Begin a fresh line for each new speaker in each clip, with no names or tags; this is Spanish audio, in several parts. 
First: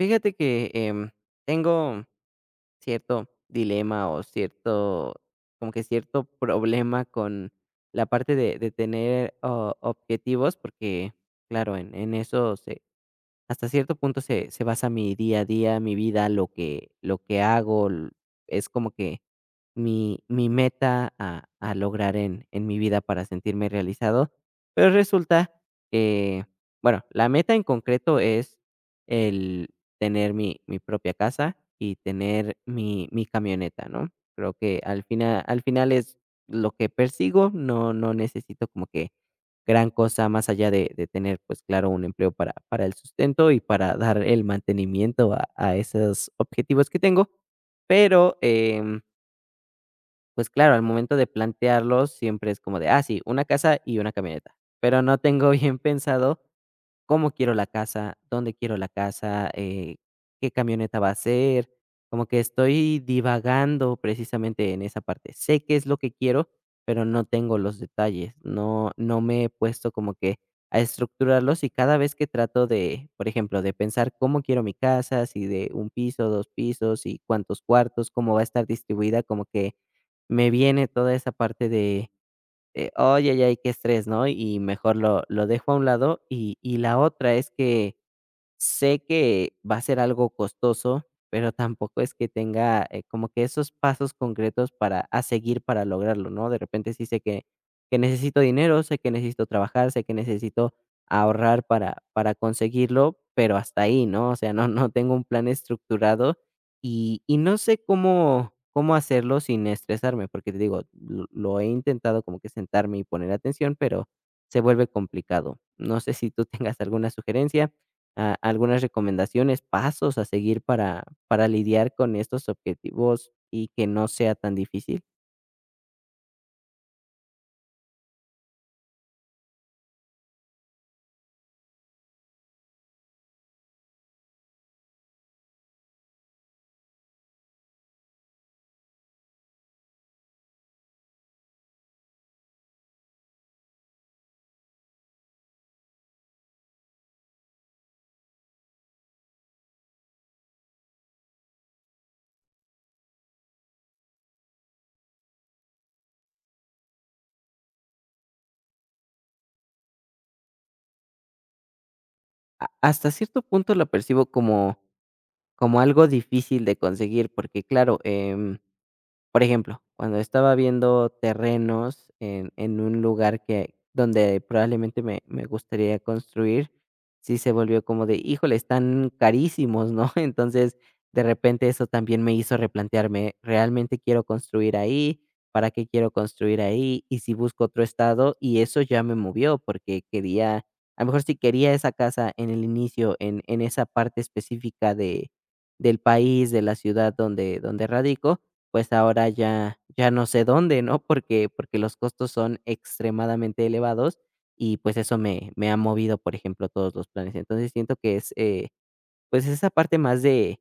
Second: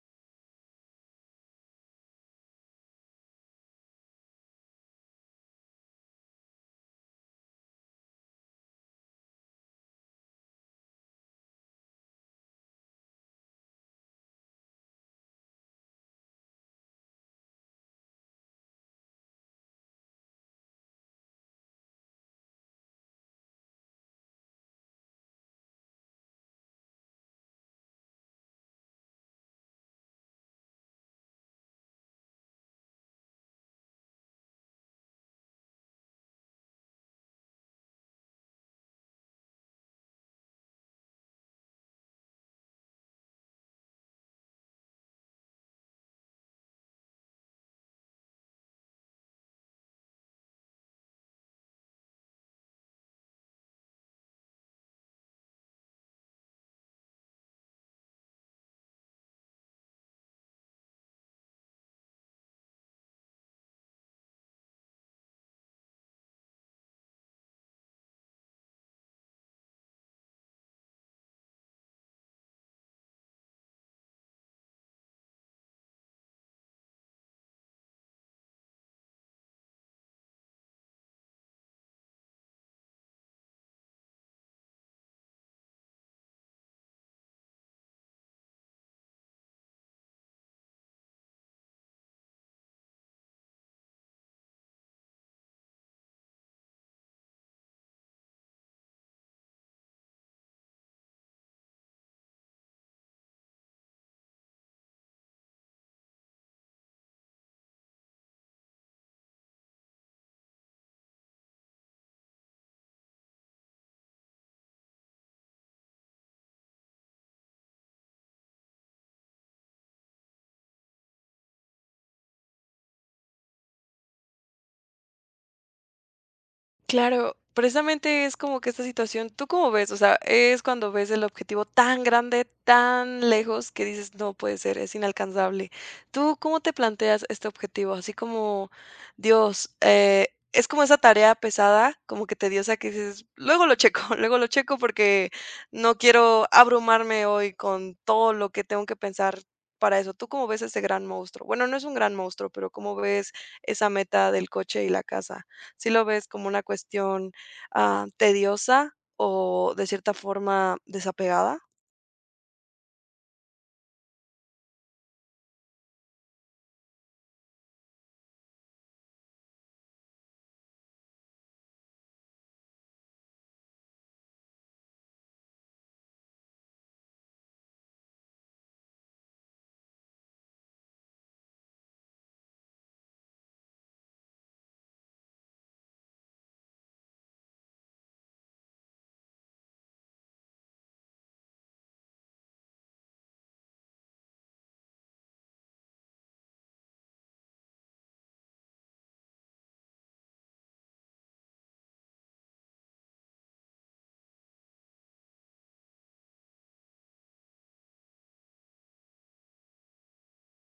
Fíjate que tengo cierto dilema o cierto, como que cierto problema con la parte de tener objetivos, porque claro, en eso hasta cierto punto se basa mi día a día, mi vida, lo que hago, es como que mi meta a lograr en mi vida para sentirme realizado. Pero resulta que, bueno, la meta en concreto es el tener mi propia casa y tener mi camioneta, ¿no? Creo que al final es lo que persigo, no, no necesito como que gran cosa más allá de tener, pues claro, un empleo para el sustento y para dar el mantenimiento a esos objetivos que tengo. Pero pues claro, al momento de plantearlos siempre es como de, ah, sí, una casa y una camioneta, pero no tengo bien pensado cómo quiero la casa, dónde quiero la casa, qué camioneta va a ser, como que estoy divagando precisamente en esa parte. Sé qué es lo que quiero, pero no tengo los detalles, no, no me he puesto como que a estructurarlos, y cada vez que trato de, por ejemplo, de pensar cómo quiero mi casa, si de un piso, dos pisos y cuántos cuartos, cómo va a estar distribuida, como que me viene toda esa parte: "Ay, ay, ay, qué estrés", ¿no? Y mejor lo dejo a un lado. Y la otra es que sé que va a ser algo costoso, pero tampoco es que tenga, como que esos pasos concretos para a seguir para lograrlo, ¿no? De repente sí sé que necesito dinero, sé que necesito trabajar, sé que necesito ahorrar para conseguirlo, pero hasta ahí, ¿no? O sea, no tengo un plan estructurado y no sé cómo hacerlo sin estresarme, porque te digo, lo he intentado como que sentarme y poner atención, pero se vuelve complicado. ¿No sé si tú tengas alguna sugerencia a algunas recomendaciones, pasos a seguir para lidiar con estos objetivos y que no sea tan difícil?
Claro, precisamente es como que esta situación, ¿tú cómo ves? O sea, es cuando ves el objetivo tan grande, tan lejos, que dices, no puede ser, es inalcanzable. ¿Tú cómo te planteas este objetivo? Así como, Dios, es como esa tarea pesada, como que tediosa, que dices, luego lo checo, luego lo checo porque no quiero abrumarme hoy con todo lo que tengo que pensar para eso. ¿Tú cómo ves ese gran monstruo? Bueno, no es un gran monstruo, pero ¿cómo ves esa meta del coche y la casa? ¿Sí lo ves como una cuestión, ah, tediosa o de cierta forma desapegada?
Ha hasta cierto punto lo percibo como algo difícil de conseguir, porque claro, por ejemplo, cuando estaba viendo terrenos en un lugar que donde probablemente me gustaría construir, sí se volvió como de, híjole, están carísimos, ¿no? Entonces, de repente eso también me hizo replantearme, ¿realmente quiero construir ahí? ¿Para qué quiero construir ahí? Y si busco otro estado, y eso ya me movió porque quería, a lo mejor, si quería esa casa en el inicio, en esa parte específica de del país, de la ciudad donde radico, pues ahora ya no sé dónde, ¿no? Porque los costos son extremadamente elevados y, pues, eso me ha movido, por ejemplo, todos los planes. Entonces, siento que es, pues, esa parte más de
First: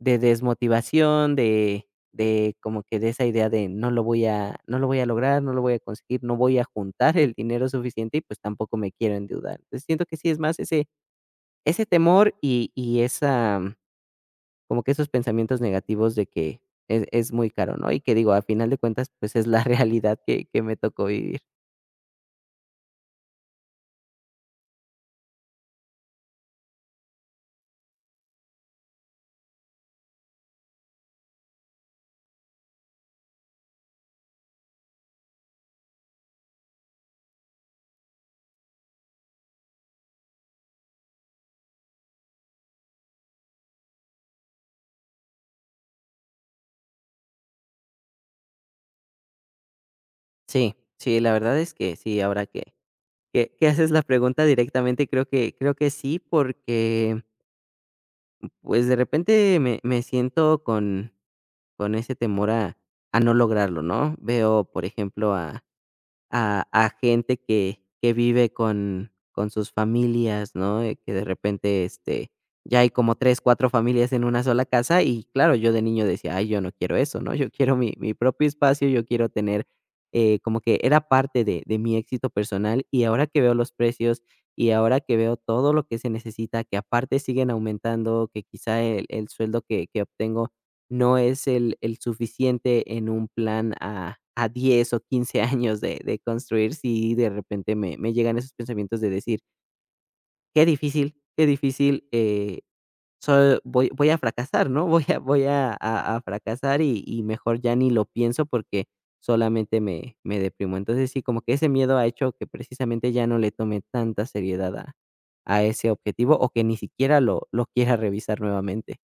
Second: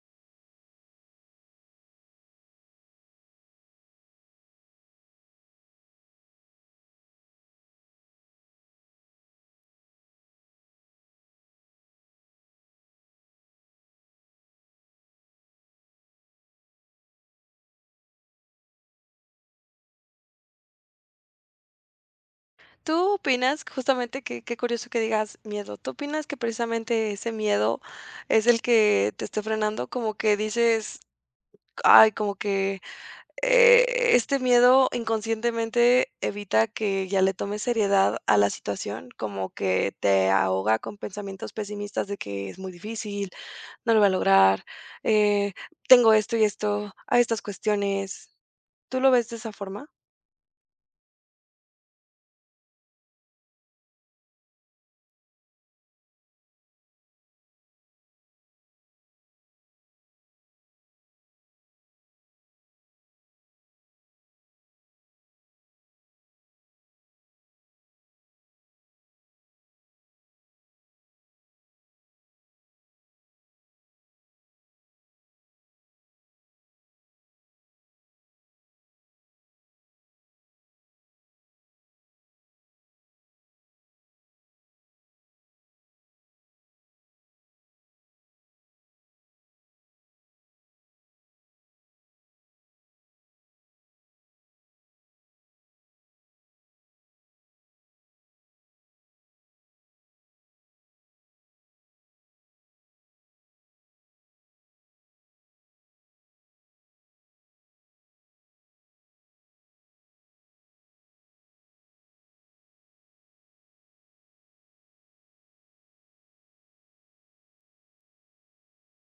de desmotivación, de como que de esa idea de no lo voy a lograr, no lo voy a conseguir, no voy a juntar el dinero suficiente y, pues, tampoco me quiero endeudar. Entonces, siento que sí es más ese temor y esa como que esos pensamientos negativos de que es muy caro, ¿no? Y que digo, a final de cuentas, pues, es la realidad que me tocó vivir.
¿Tú opinas justamente qué curioso que digas miedo? ¿Tú opinas que precisamente ese miedo es el que te esté frenando? Como que dices: "Ay, como que este miedo inconscientemente evita que ya le tomes seriedad a la situación, como que te ahoga con pensamientos pesimistas de que es muy difícil, no lo va a lograr, eh, tengo esto y esto, a estas cuestiones. ¿Tú lo ves de esa forma?
Sí, sí, la verdad es que sí, ahora que haces la pregunta directamente, creo que sí, porque, pues, de repente me siento con ese temor a no lograrlo, ¿no? Veo, por ejemplo, a gente que vive con sus familias, ¿no? Que de repente, ya hay como 3 4 familias en una sola casa y claro, yo de niño decía: "Ay, yo no quiero eso", ¿no? Yo quiero mi propio espacio, yo quiero tener, como que era parte de mi éxito personal, y ahora que veo los precios, y ahora que veo todo lo que se necesita, que aparte siguen aumentando, que quizá el sueldo que obtengo no es el suficiente en un plan a 10 o 15 años de construir, si de repente me llegan esos pensamientos de decir: qué difícil, so voy a fracasar, ¿no? Voy a fracasar y mejor ya ni lo pienso porque solamente me deprimo". Entonces, sí, como que ese miedo ha hecho que precisamente ya no le tome tanta seriedad a ese objetivo o que ni siquiera lo quiera revisar nuevamente.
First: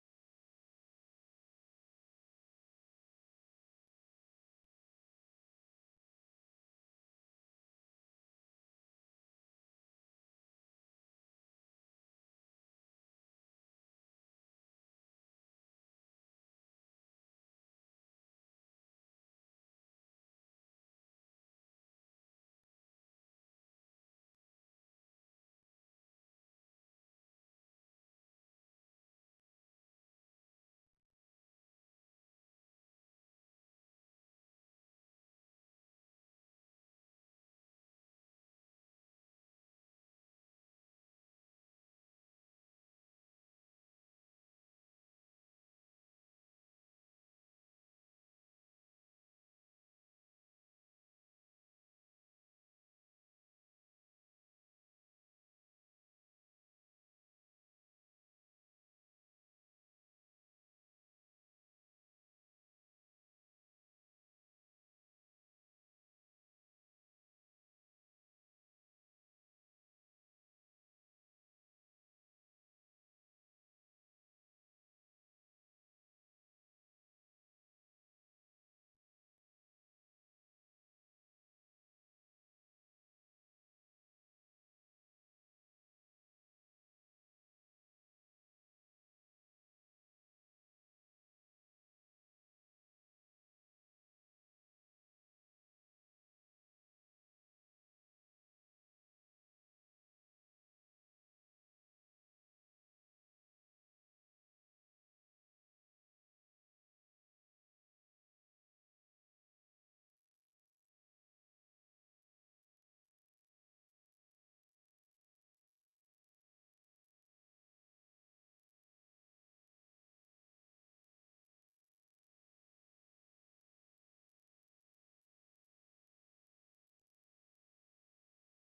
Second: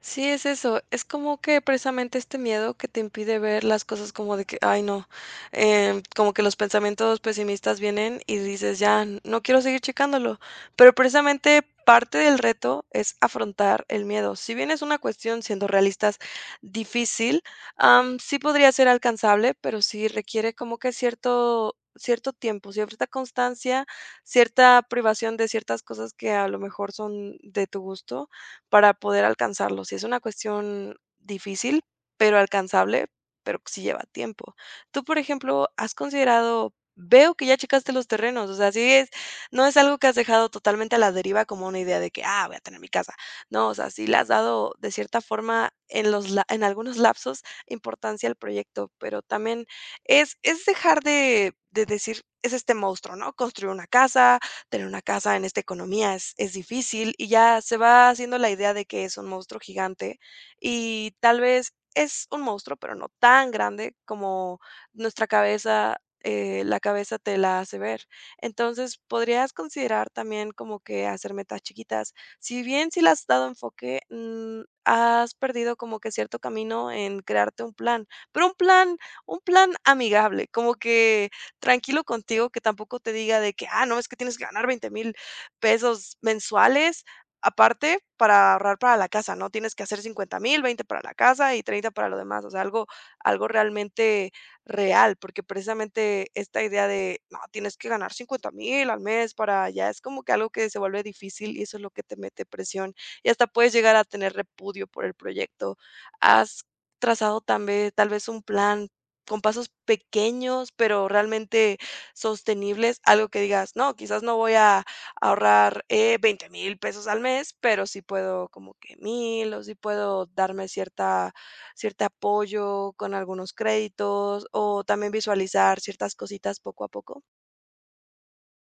Sí, es eso. Es como que precisamente este miedo que te impide ver las cosas como de que, ay, no, como que los pensamientos pesimistas vienen y dices, ya, no quiero seguir checándolo. Pero precisamente parte del reto es afrontar el miedo. Si bien es una cuestión, siendo realistas, difícil, sí podría ser alcanzable, pero sí requiere como que cierto cierto tiempo, cierta constancia, cierta privación de ciertas cosas que a lo mejor son de tu gusto, para poder alcanzarlo. Sí es una cuestión difícil, pero alcanzable, pero sí lleva tiempo. Tú, por ejemplo, has considerado veo que ya checaste los terrenos, o sea, sí es no es algo que has dejado totalmente a la deriva como una idea de que, ah, voy a tener mi casa. No, o sea, sí le has dado de cierta forma en los la en algunos lapsos importancia al proyecto, pero también es dejar de decir es este monstruo, ¿no? Construir una casa, tener una casa en esta economía es difícil y ya se va haciendo la idea de que es un monstruo gigante y tal vez es un monstruo, pero no tan grande como nuestra cabeza, la cabeza te la hace ver. Entonces, podrías considerar también como que hacer metas chiquitas. Si bien si le has dado enfoque, has perdido como que cierto camino en crearte un plan, pero un plan amigable, como que tranquilo contigo, que tampoco te diga de que, ah, no, es que tienes que ganar 20,000 pesos mensuales. Aparte, para ahorrar para la casa, ¿no? Tienes que hacer 50,000, 20 para la casa y 30 para lo demás. O sea, algo, algo realmente real, porque precisamente esta idea de, no, tienes que ganar 50,000 al mes para allá, es como que algo que se vuelve difícil y eso es lo que te mete presión y hasta puedes llegar a tener repudio por el proyecto. ¿Has trazado también tal vez un plan con pasos pequeños, pero realmente sostenibles, algo que digas, no, quizás no voy a ahorrar 20 mil pesos al mes, pero sí puedo como que mil, o sí puedo darme cierta, cierto apoyo con algunos créditos, o también visualizar ciertas cositas poco a poco.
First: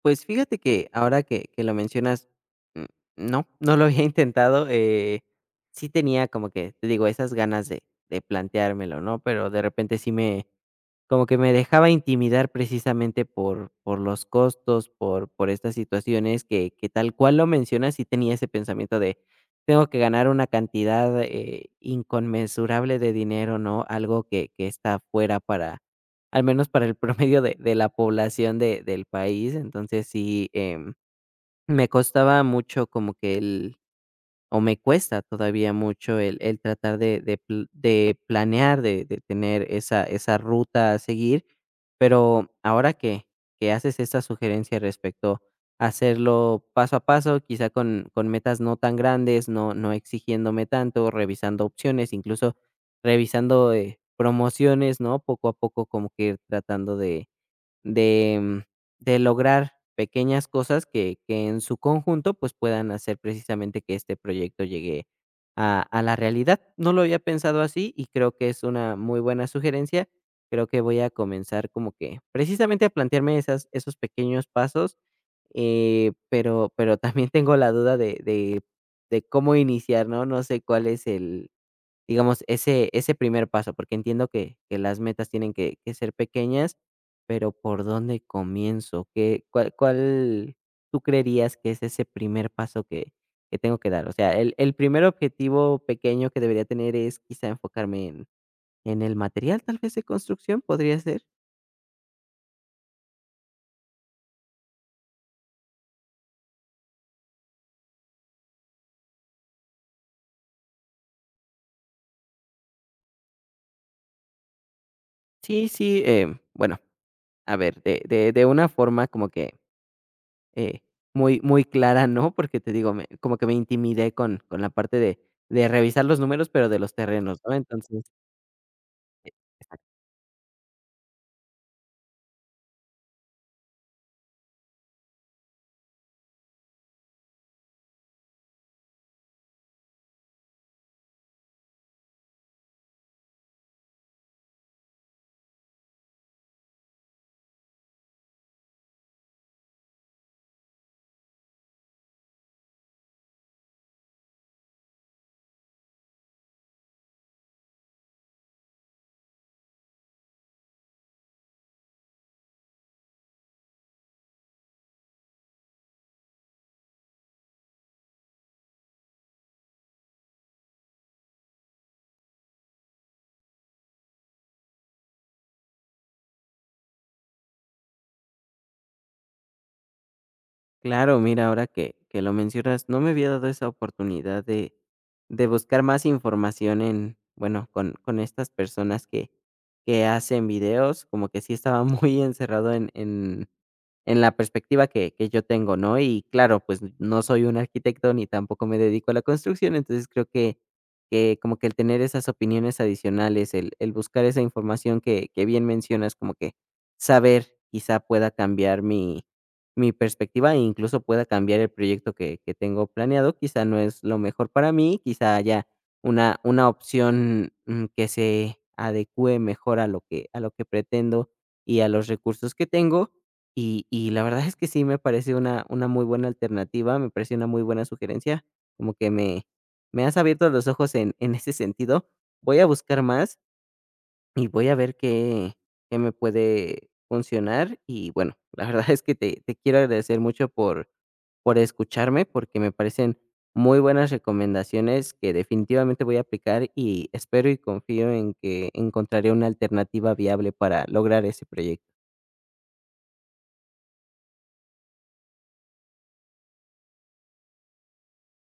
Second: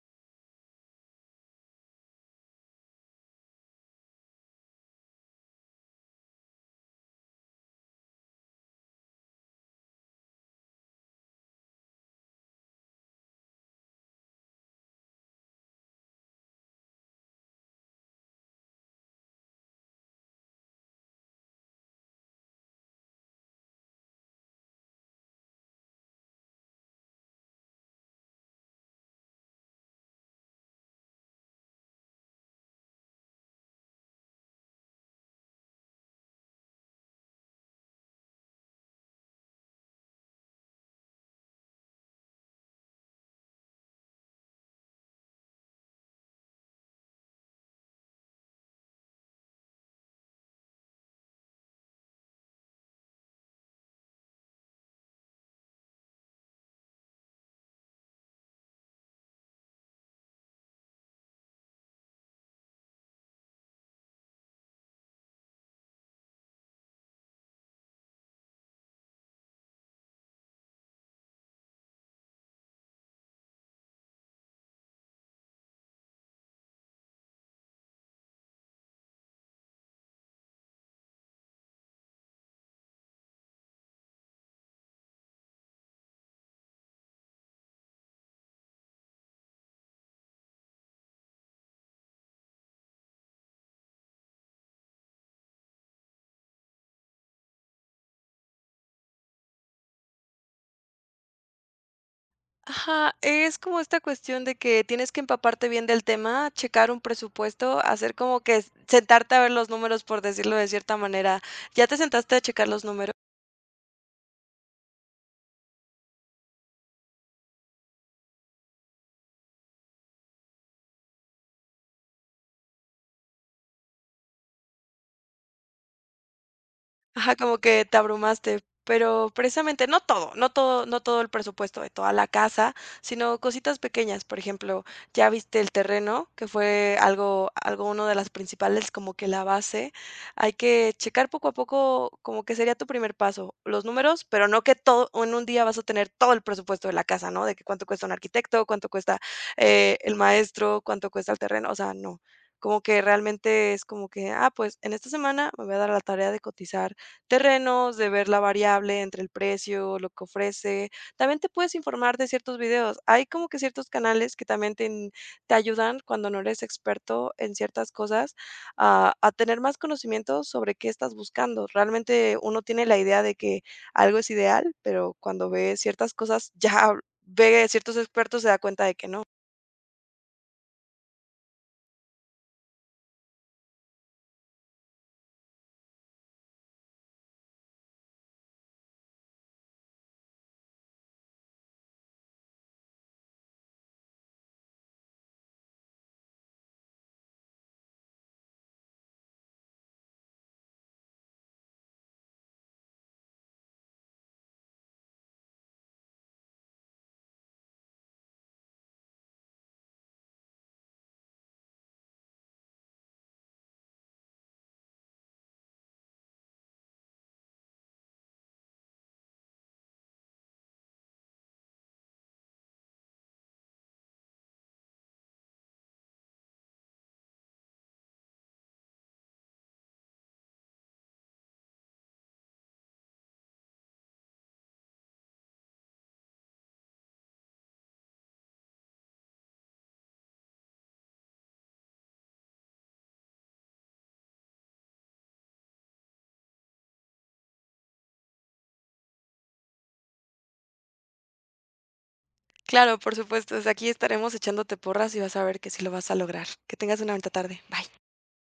Pues fíjate que ahora que lo mencionas, mm, no, no lo había intentado, sí tenía como que, te digo, esas ganas de planteármelo, ¿no? Pero de repente sí me como que me dejaba intimidar precisamente por los costos, por estas situaciones que tal cual lo mencionas, sí tenía ese pensamiento de, tengo que ganar una cantidad, inconmensurable de dinero, ¿no? Algo que está fuera para, al menos para el promedio de la población de del país. Entonces sí, me costaba mucho como que, o me cuesta todavía mucho, el tratar de planear, de tener esa ruta a seguir, pero ahora que haces esta sugerencia respecto a hacerlo paso a paso, quizá con metas no tan grandes, no exigiéndome tanto, revisando opciones, incluso revisando, promociones, ¿no? Poco a poco como que ir tratando de, mm, de lograr pequeñas cosas que en su conjunto pues puedan hacer precisamente que este proyecto llegue a la realidad. No lo había pensado así y creo que es una muy buena sugerencia. Creo que voy a comenzar como que precisamente a plantearme esas, esos pequeños pasos, pero, también tengo la duda de cómo iniciar, ¿no? No sé cuál es digamos, ese primer paso, porque entiendo que las metas tienen que ser pequeñas, pero, ¿por dónde comienzo? ¿Qué cuál cuál tú creerías que es ese primer paso que tengo que dar? O sea, el primer objetivo pequeño que debería tener es quizá enfocarme en el material, tal vez, de construcción, ¿podría ser?
Ajá, es como esta cuestión de que tienes que empaparte bien del tema, checar un presupuesto, hacer como que sentarte a ver los números, por decirlo de cierta manera. ¿Ya te sentaste a checar los números?
Sí, sí, bueno, a ver, de una forma como que, Eh, muy muy clara, ¿no? Porque te digo, me como que me intimidé con la parte de revisar los números, pero de los
Ajá,
terrenos, ¿no?
como que te
Entonces,
abrumaste, pero precisamente no todo, no todo, no todo el presupuesto de toda la casa, sino cositas pequeñas. Por ejemplo, ya viste el terreno, que fue algo, algo uno de las principales, como que la base. Hay que checar poco a poco, como que sería tu primer paso, los números, pero no que todo en un día vas a tener todo el presupuesto de la casa, ¿no? De que cuánto cuesta un arquitecto, cuánto cuesta el maestro, cuánto cuesta el terreno, o sea, no. Como que realmente es como que, ah, pues en esta semana me voy a dar a la tarea de cotizar terrenos, de ver la variable entre el precio, lo que ofrece. También te puedes informar de ciertos videos. Hay como que ciertos canales que también te, te ayudan cuando no eres experto en ciertas cosas a tener más conocimiento sobre qué estás buscando. Realmente uno tiene la idea de que algo es ideal, pero cuando ve ciertas cosas ya ve ciertos expertos se da cuenta de que no.
claro, mira, ahora que lo mencionas, no me había dado esa oportunidad de buscar más información en, bueno, con estas personas que hacen videos, como que sí estaba muy encerrado en la perspectiva que yo tengo, ¿no? Y claro, pues, no soy un arquitecto ni tampoco me dedico a la construcción, entonces creo que como que el tener esas opiniones adicionales, el buscar esa información que bien mencionas, como que saber, quizá pueda cambiar mi perspectiva e incluso pueda cambiar el proyecto que tengo planeado, quizá no es lo mejor para mí, quizá haya una opción, que se adecue mejor a lo que pretendo y a los recursos que tengo. Y la verdad es que sí me parece una muy buena alternativa, me parece una muy buena sugerencia, como que me has abierto los ojos en ese sentido. Voy a buscar más y voy a ver qué me puede funcionar y, bueno, la verdad es que te quiero agradecer mucho por escucharme, porque me parecen muy buenas recomendaciones que definitivamente voy a aplicar y espero y confío en que encontraré una alternativa viable para lograr ese proyecto.
Claro, por supuesto, desde aquí estaremos echándote porras y vas a ver que sí lo vas a lograr. Que tengas una bonita tarde. Bye.